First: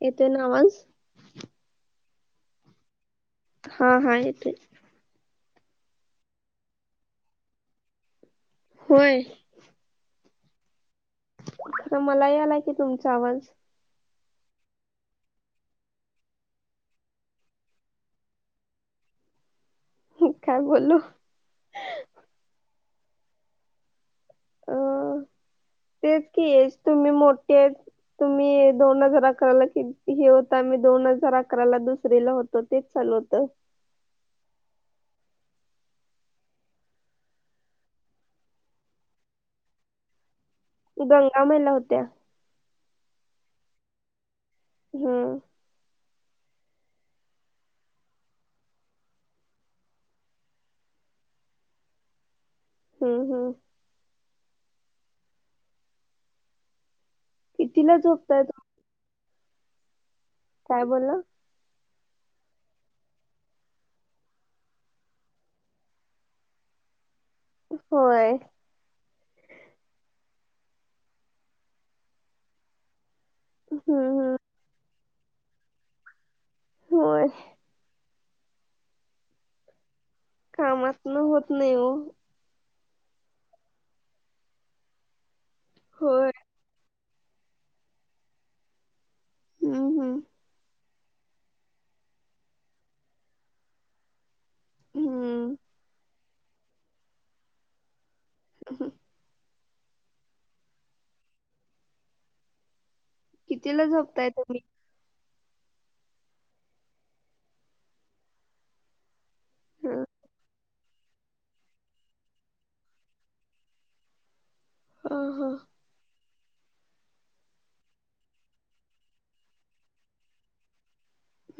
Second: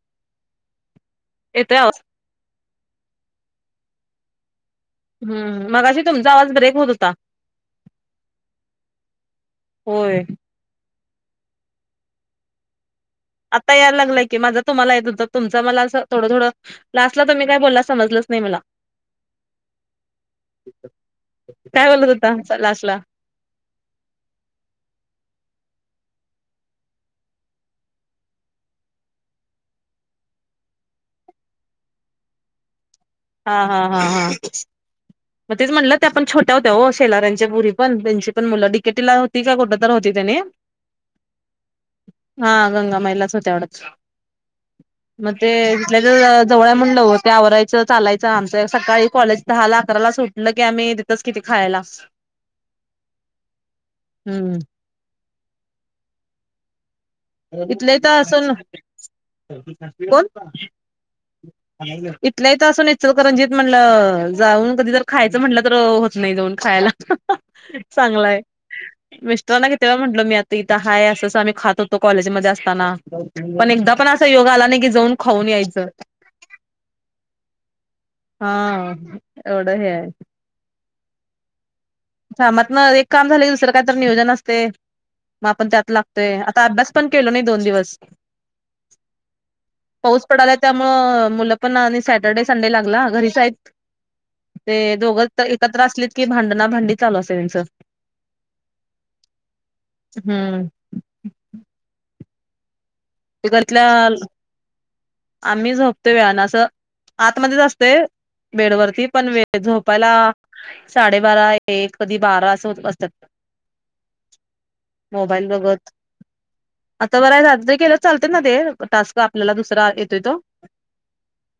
येते ना आवाज येतोय आवाज हा हा येत. हम् मग अशी तुमचा आवाज ब्रेक होत होता. होय. होय. आता मला याला की तुमच्या आता यायला लागलाय. की माझा तुम्हाला तुमच मला थोडं थोडं लाटला तुम्ही काही बोलला समजलंच नाही मला काय बोललो काय बोलत होता लास्ट ला अ तेच की येस तुम्ही मोठे तुम्ही दोन हजार अकराला क हे होता आम्ही दोन हजार अकराला दुसरला होतो ते हा हा हा हा. मग तेच म्हटलं ते आपण छोट्या होत्या हो शेलार्यांच्या बुरी पण त्यांची पण मुलं डिकेटीला होती का कुठं तर होती त्याने गंगामायला होत्या हा गंगा महिलाच होतवढत. मग हम्म ते जिथल्या तिथं. जवळ म्हणलं हो आवरायचं चालायचं आमच सकाळी कॉलेज दहा लाख ला सुटलं की आम्ही तिथच किती खायला. हम्म हम्. हम्म. कितीला इथले तर झोपताय तुम्ही अस कोण? काय बोलल. इथल्या इथं असून इचलकरंजीत म्हंटलं जाऊन कधी तर खायचं म्हटलं तर होत नाही जाऊन खायला. होय चांगलाय मिस्टरांना किती व म्हटलो मी आता इथं हाय असं आम्ही खात होतो. तो कॉलेजमध्ये असताना पण एकदा हम्म पण असा हम्म योगा आला नाही की जाऊन खाऊन यायचं हो... हा एवढं हे आहे... काम होत नाही हो... कामातन एक काम झाले दुसर काही नियोजन असते मग आपण त्यात होय लागतोय आता अभ्यास केलो नाही दोन दिवस हम्म हम्म पाऊस पडाला. मुल पण आणि सॅटर्डे संडे लागला घरीच आहेत. ते दोघंच तर हम्म एकत्र असलेत की भांडणा भांडीत चालू असे त्यांचं. ह ह. हम्म. कितीला घरातल्या झोपताय तुम्ही? आम्ही झोपतोय वेळान अस आतमध्येच असते बेडवररती पण वे झोपायला हा साडेबारा एक कधी बारा अस वाजत्यात. मोबाईल हा बघत. आता बर रात्री केल तर चालत ना ते टास्क आपल्याला दुसरा येतोय तो.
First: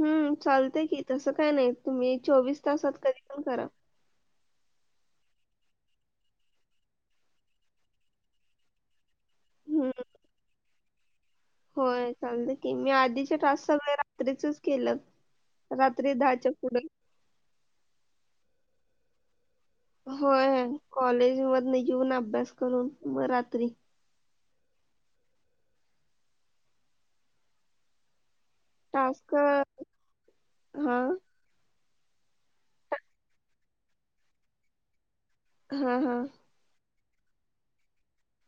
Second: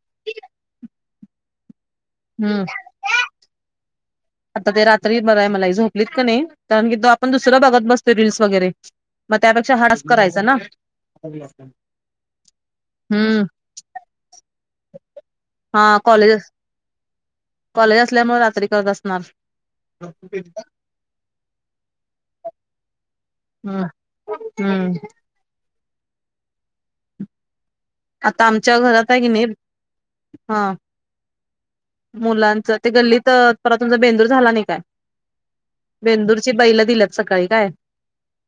हम्म चालते कि तसं काय नाही तुम्ही चोवीस हम्म तासात कधी पण करा. आता ते रात्री बरं आहे मला झोपलीत का नाही कारण की तो आपण दुसऱ्या भागात बसतो रीलल्स वगैरे. मग त्यापेक्षा हा हम्म टास्क करायचा ना... होय चालत की मी आधीचे हम्म टास्क सगळे रात्रीचेच केलेत.... हा कॉलेज कॉलेज असल्यामुळे रात्री करत असणार... होय कॉलेज मधून येेऊन अभ्यास करून मग रात्री.... हम्म. हम्म.... आता आमच्या घरात आहे की टास्क कनी हा हा.... मुलांचं ते गल्लीत पर तुमचा बेंदूर झाला नाही काय? हा हा बेंदूरची बैल दिल्यात सकाळी काय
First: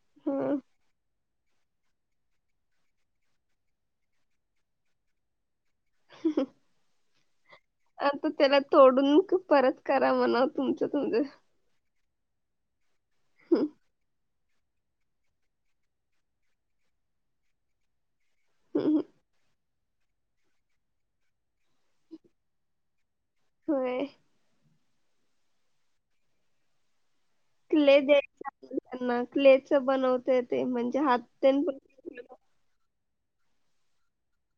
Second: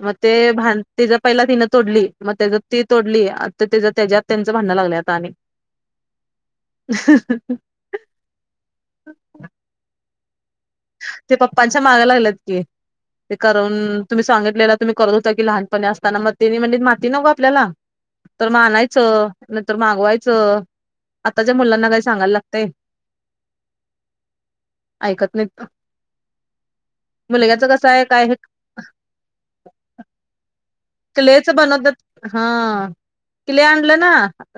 मग ते हा भानतीच... पहिला तिनं तोडली मग त्या ती तोडली त्याच्यात त्यांचं भांडण लागले आता आणि... [unintelligible] [unintelligible] आता त्याला तोडून परत करा म्हणा तुमच तुम्ही... माग लागल्यात की ते करून तुम्ही... आपल्याला तुम्ही करत होता की लहानपणी असताना मग तेनी म्हणजे माती न गो आपल्याला.... तर म आणायचं! तर मागवायचं आताच्या मुलांना काही सांगायला लागतय.... होय.... ऐकत नाहीत. मुलग्याच कसं क्ले आहे द्या काय... त्यांना क्लेचं बनवते ते म्हणजे हात तेन पण [unintelligible] क्लेले आणलं ना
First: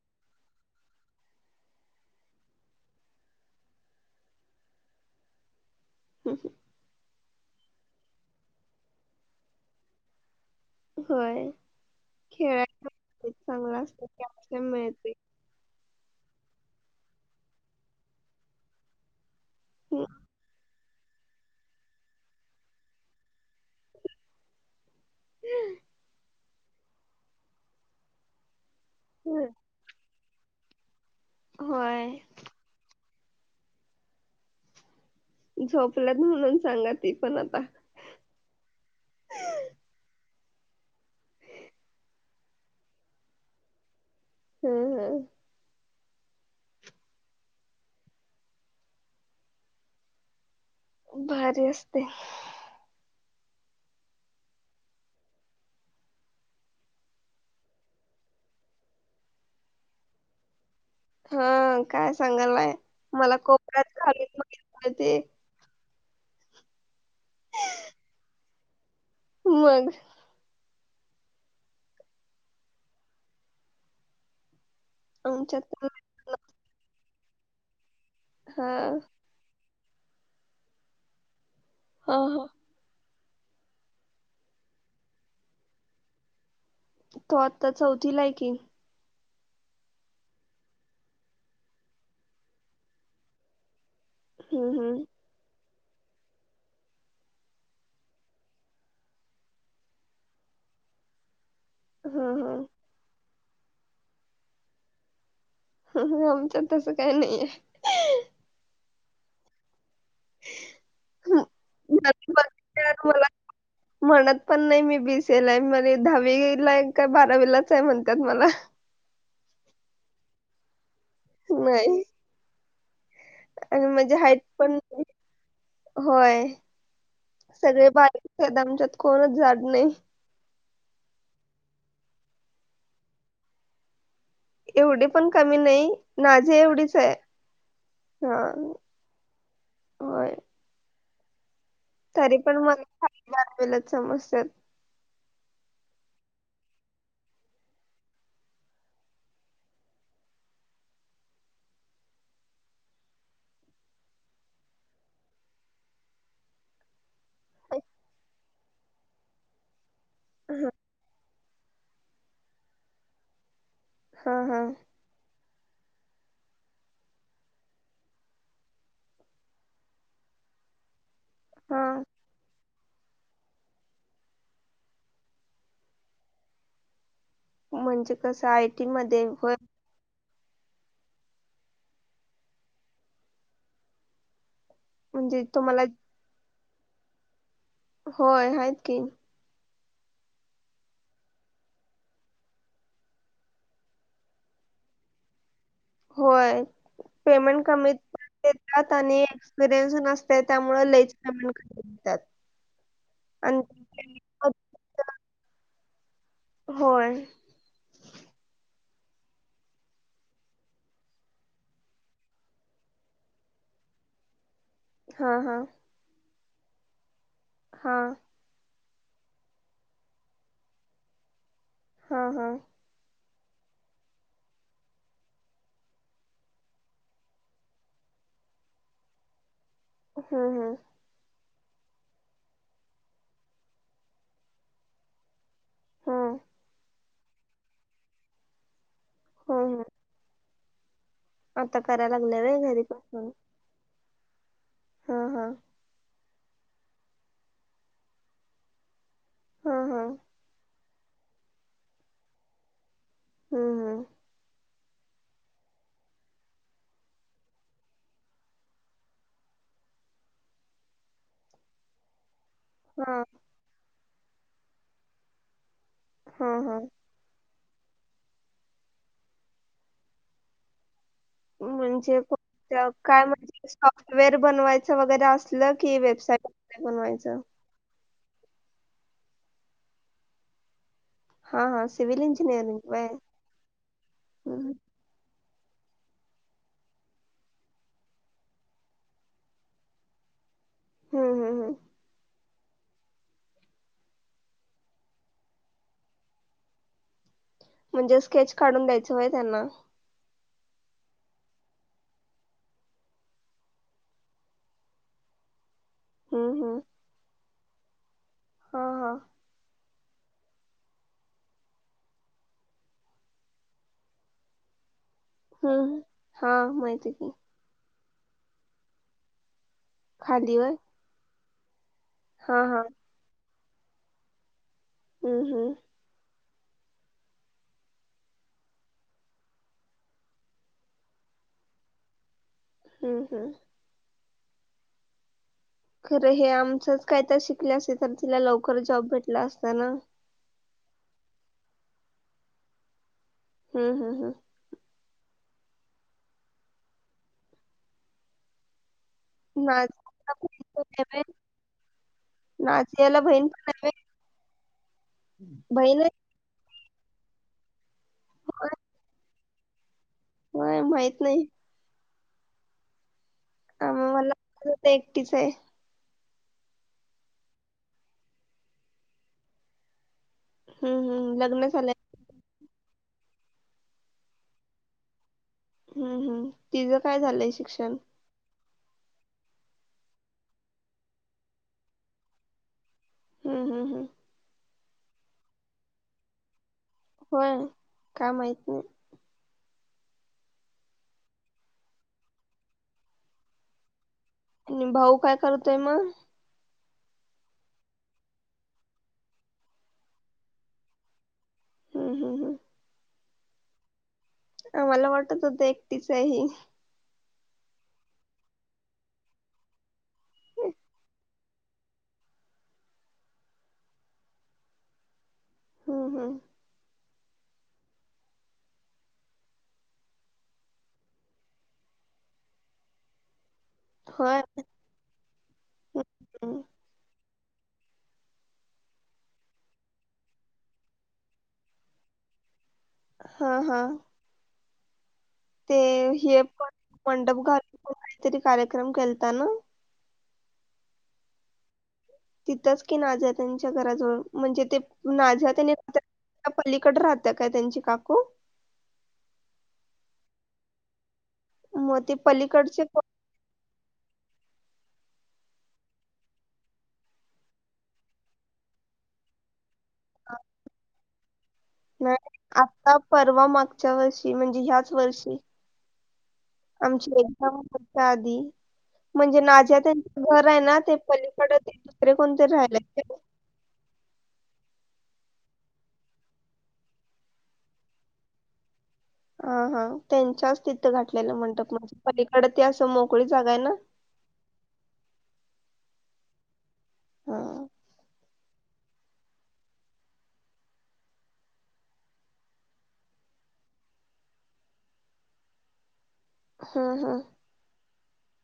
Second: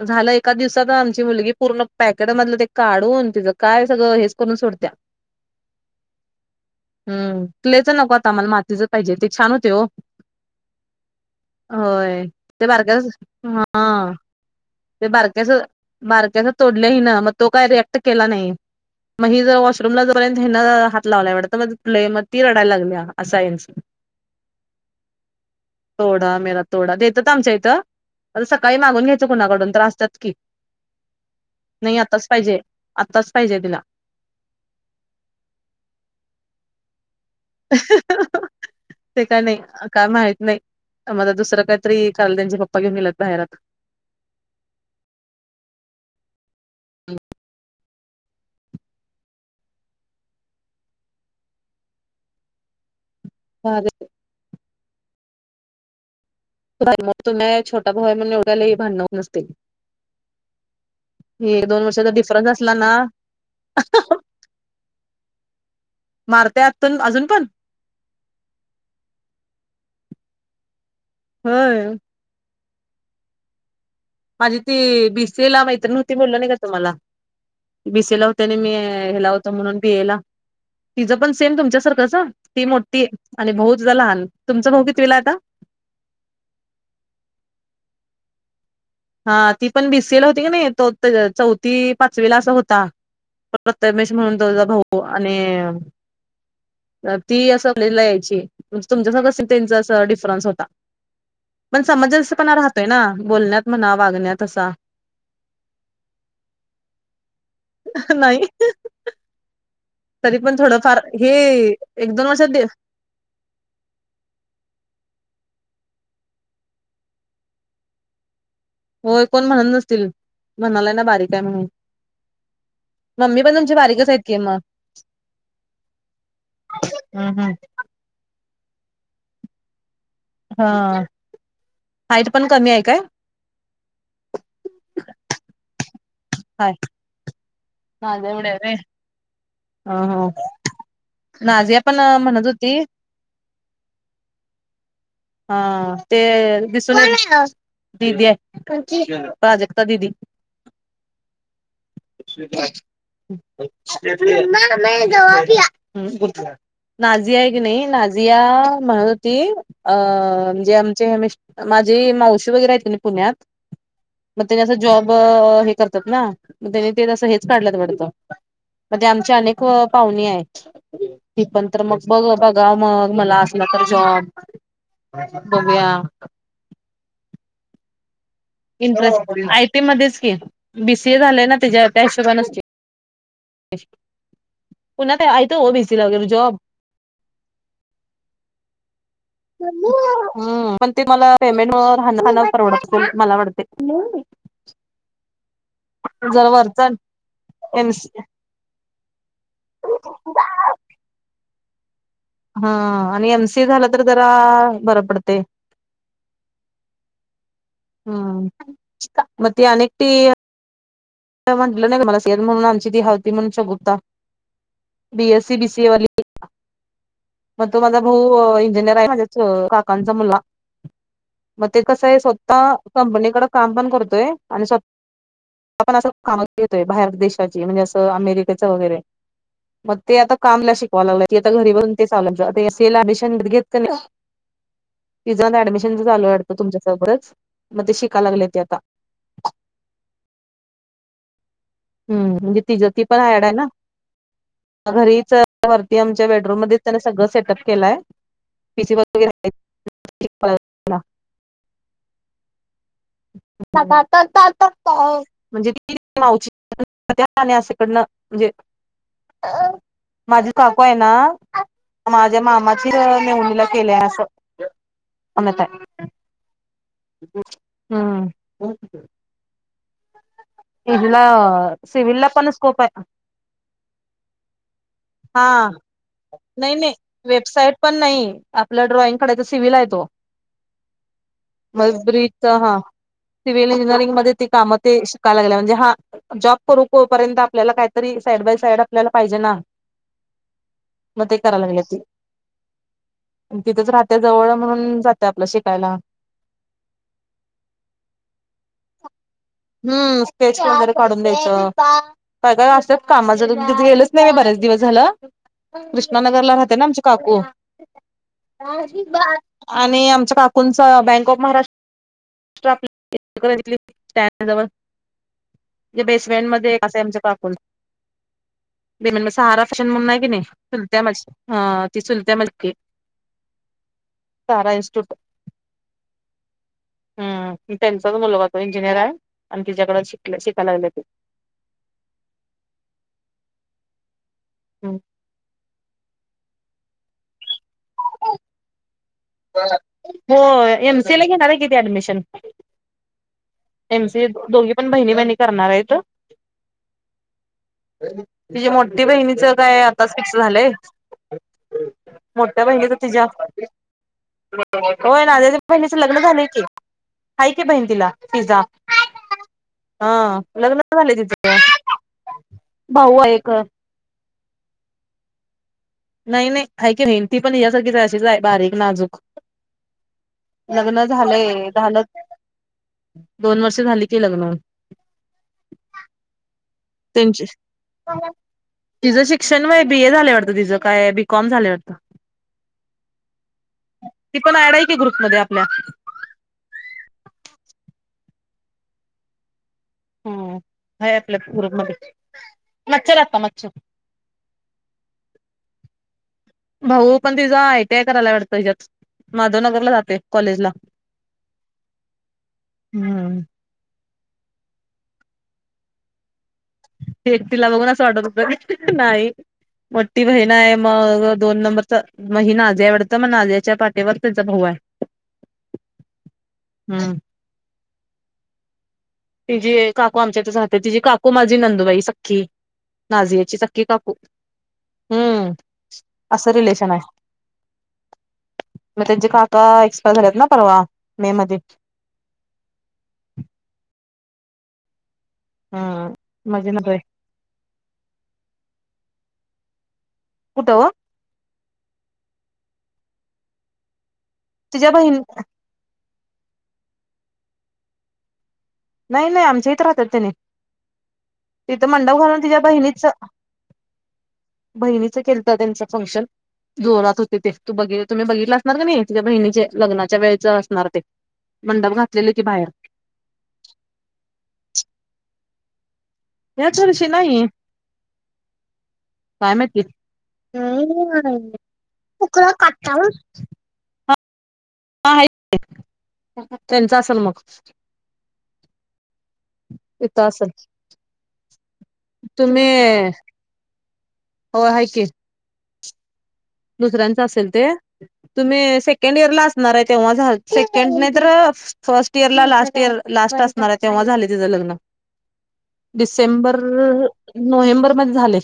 झालं एका दिवसात आमची मुलगी पूर्ण पॅकेट मधलं ते काढून ति... काय सगळं हेच करून सोडतीया. हम.. हम... हम क्लेच नको आता आम्हाला मातीच पाहिजे ते छान होते हो.... होय होय खेळायला ते बारक्याच चांगला हा असतं कॅल्शियम ते मिळते बारक्याच.... बारक्याच तोडलं हीन मग तो काय रिएक्ट केला नाही.... मी जरा वॉशरूम ह्यांना हात... लावलाय वाटत म तु म ती रडायला लागल्या आस आहे हेंच.... तोडा मेरा तोडा देत्यात आमच्याकड आता सकाळी मागून घ्यायच कोणाकडून तरी असत्यात की.... नाही आत्ताच होय पाहिजे आत्ताच पाहिजे तिला.... झोपलात म्हणून सांगत.. ते काय नाही काय माहित... नाही मला दुसरं काही तरी खालद्यांचे पप्पा घेऊन गेलात बाहेरात आता.... हम् हम हम... भारी असतय. [unintelligible] छोटा भाऊ आहे म्हणून एवढ्या लय भांडणं होत नसतील.... हे हं दोन वर्षाचा काय डिफरन्स सांगालाय असला ना मला कोपऱ्यात बघितलं ते... मारत्या तन अजून पण.. मग... होय.. माझी ती बी सी ए ला आमच्यात पण मैत्रिण होती बोललं नाही का तुम्हाला... बी सी ए ला होती आणि मी हा हेला होतो म्हणून बी ए ला तिझं पण... सेम तुमच्यासारखंच हा हं हा ती मोठी... आणि भाऊ तिचा लहान तुमचा भाऊ कितविलाय आता... तो आता चौथीला हाय की... हा ती पण बी सी ला होती की नाही तो ते चौथी पाचवीला असं होता... तमेश म्हणून तो तिजा हम्म भाऊ हम्म आणि तर ती असं कॉलेजला यायची पण हा समंजसपणा राहतोय ना ह ह आमच्यात तसं काय नाही तरी पण थोडं फार घरी बघितल्यावर मला म्हणत पण होय कोण म्हणत नाही मम्मी पण तुमची आणि बारीकच म्हणजे आहेत की हाईट मग पण होय हम्म हम्म. सगळे बा हा एवढी पण कमी नाही नाझिया एवढीच आहे नाझिया हा एवढी हाय होय तरी प हा ते दिसून येत [unintelligible] दिदी हाय [unintelligible] नाझिया हाय की नाही नाझिया म्हणत होती अं म्हणजे आमचे हे मिश् माझी मावशी वगैरे हायत की नाय पुण्यात हा मग हा त्यांनी असं जॉब हे करतात ना मध्ये आमची अनेक पाहुणी हाय ती पण तर मग हा बघ बघा मग मला असला तर जॉब बघूया म्हणजे कसं आय टी मध्ये इंटरेस्ट होय आय टी मध्येच की बी सी ए झालंय ना तिच्या त्या हिशीबानचं की पुण्यात ते म्हणजे हायतं ओ तुम्हाला बी सी ला वगैर जॉब होय हायत की [unintelligible] हम्म पण ते मला [inaudible] जरा होय वरचं आण पेमेंट कमी कमी देतात हा आणि एम सी ए झालं तर जरा होय हम्म मग ते अनेक टी म्हटलं नाही का मला [unintelligible] म्हणून आमची ती हा हा [unintelligible] [unintelligible] मग तो हा नाही माझ्या च काकांचा हा हा काम पण करतोय आणि स्वत् आपण असं कामच घेतोय बाहेर देशाची म्हणजे असं अमेरिकेचं वगैरे मग ते आता हम्म काम हम्म मला शिकवाय लागले ती आता घरी बसुन [unintelligible] घेतल नाही जाऊन ऍडमिशन च झाल हम्म तुमच्या सोबच मग ते शिकाय लागले ते आता हम्म हम्म आता कराय हम्म लागल्या व्हय म्हणजे घरी तिज ती पण बसुन ऍड आहे ना [inaudible] हां हां. [unintelligible] [unintelligible] हं, हं. [unintelligible] म्हणजे [unintelligible] माझी काकू आहे ना माझ्या मामाची हां. म्हेवणीला केलंय असं [unintelligible] हा हा ह हा [unintelligible] इला सिवल म्हणजे ला पण स्कोप कोणत्या आहे काय म्हणजे सॉफ्टवेअर बनवायचं वगैरे हा असलं की वेबसाईट नाही वगैरे नाही बनवायचं? वेबसाईट पण नाही आपलं ड्रॉइंग कडे सिवल आहे तो हां, हां. मग सिव्हिल ब्रिज हा इंजिनिअरिंग व्हय? सिव्हल इंजिनिअरिंग मध्ये ते हं, काम हं. ते णजे हा जॉब करूर्यंत आपल्याला काहीतरी साईड बाय साईड आपल्याला पाहिजे ना मग हं, ते हं, हं. करायलागेले ते तिथंच राहते जवळ म्हणून जाते आपलं शिकायला म्हणजे स्केच काढून द्यायच वय त्यांना पेच वगैरे काढून द्यायचं काय काय असं कामा ज कि गेलंच नाही म बर्याच दिवस झालं कृष्णानगर हं, ला राहते हं. ना आमचे काकू हां, हां. का आम काक बँक ऑफ महाराष्ट हं, हं. त्याजवळे बेसमेंट हां, मध्ये अस माहिती आहे आमचे की. काकून म्ह सहारा फॅशन म्हणून नाही कि नाही खाली व्हय? तु त्या मा सुलजा हां, मलके हां. सारा हम्म हम्म हम् त्यांचाच मुलगा तो इंजिनियर आहे आणि तिच्याकड शिक शिकायला लागले ते आआअ हम्म हम्म हम् खरं हे आमचंच काही तर शिकले असेल तर तिला लवकर जॉब भेट हो एमसी ला घेणार किती ऍडमिशन हं, एम हं, सी हं. दोघी पण बहिणी ब आहे ी बहिणीच काय आताच नाझियाला फिक्स बहीण झालंय पण आहे व्हय? मोठ्या बहिणीचा नाझियाला तिझ्या बहीण हो ना बहिणीचं बहीण आहे लग्न झालंय की हाय के बहीण तिला पिझ्झा हा लग्न होय झाले माहित नाही तिथं भाऊ आहे आम्हा- मला आज हो एकटीच आहे नाही नाही ऐ की मेहनती पण यासारखीच अशीच आहे बारीक नाजूक लग्न हम्म हम्म झालंय लग्न झालंय ल दोन वर्ष झाली की लग्न हम् हम्म तिझं काय झालंय शिक्षण तिझं शिक्षण व बी ए झाल्यावरतं तिचं काय बीकॉम झाल्यावरतं हम्म हम्म हम्म ती पण डय की ग्रुप मध्ये आपल्या होय काय माहत नाही हम्य आपल्यार मध्ये मच्छ लागता मच्छ आणि भाऊ काय करतोय मग भाऊ पण तिझा आयटीआय करायला वाटतं हिज्यात, माधवनगरला जाते कॉलेजला. हम्म, हम्म, हम्म. हम् ह मला वाटत होत एकटीचही ते तिला बघून असं वाटत होत नाही मो ती बहीण आहे मग दोन नंबर तर मग ही नाज्या आवडत मग नाज्याच्या पाटेवर त्याचा भाऊ आहे औऔओ हम् हम ह् तजे काकू आमच्यात राहत ति काकू मा ी नंदुबाई सखी नाझियाची स की काकू होय हम्म असं हम्म. रिलेशन आहे मग त्यांचे काका एक्सपायर झालेत ना परवा मे मध्ये हा हा ते हा हे प माझी नंदू आहे मंडप घालूनण काहीतरी कार्यक्रम केलत ना कुठ ओ? तिथंच की नाझिया त्यांच्या घराजवळ म्हणजे ते तिच्या बहीण नजिया त्यांनी त्या पलीकड राहत्या काय त्यांची काकू? नाही नाही आमच्या इथ राहतात त्यानी. तिथं मग ते मंडप घालून तिच्या पलीकडचे बहिणीच कोण बहिणीच केलता त्यांच फंक्शन जोरात होते ते तू बघित तुम्ही बघितलं असणार का नाही तुझ्या बहिणीचे लग्नाच्या वेळच असणार ते. मंडप घातलेले नाही की बाहेर आता परवा मागच्या वर्षी म्हणजे ह्याच वर्षी. याच वर्षी आमची नाही एक्झाम [unintelligible] आधी. म्हणजे काय नजिया माहिती त्यांच घर आहे ना ते पलीकडत ते दुसरे उकळा कोणतरी राहिला काटावर हायत का. हा हायत की त्यांच असल मग. हा हा तिथं असेल त्यांच्याच तिथं घातलेल मंडप म्हणजे पलीकड ते तुम्ही असं मोकळी जागा आहे ना. हो हाय की. दुसऱ्यांच हा असेल ते, तुम्ही सेकंड इयर ला असणार आहे तेव्हा सेकंड तर first year last year last असणार आहे तेव्हा. झालय तिज लग्न, डिसेंबर, हं हं. नोव्हेंबरमध्ये झालय.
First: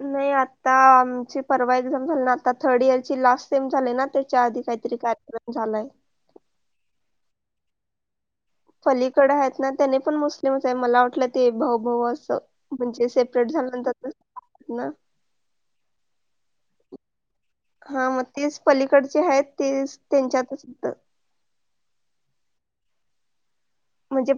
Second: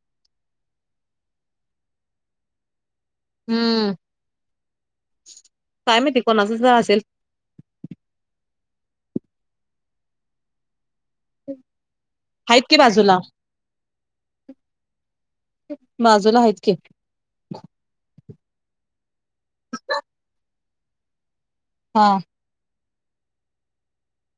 नाही आता आमची परवा एक्झाम झाली ना आता थर्ड इयर लास्ट टइम झालय हम्म ना त्याच्या आधी काहीतरी कार्यक्रम झालाय. काय माहिती कोणाचच असेल पलीकड आहेत ना त्याने पण मुस्लिम आहे मला वाट लं ते भाऊ भाऊ असं आहेत की म्हणजे बाजूला सेपरेट झाल्यानंतर ना. बाजूला हायत की. हा म तेच पलीकडचे आहेत तेच त्यांच्यात होत. हा. म्हणजे.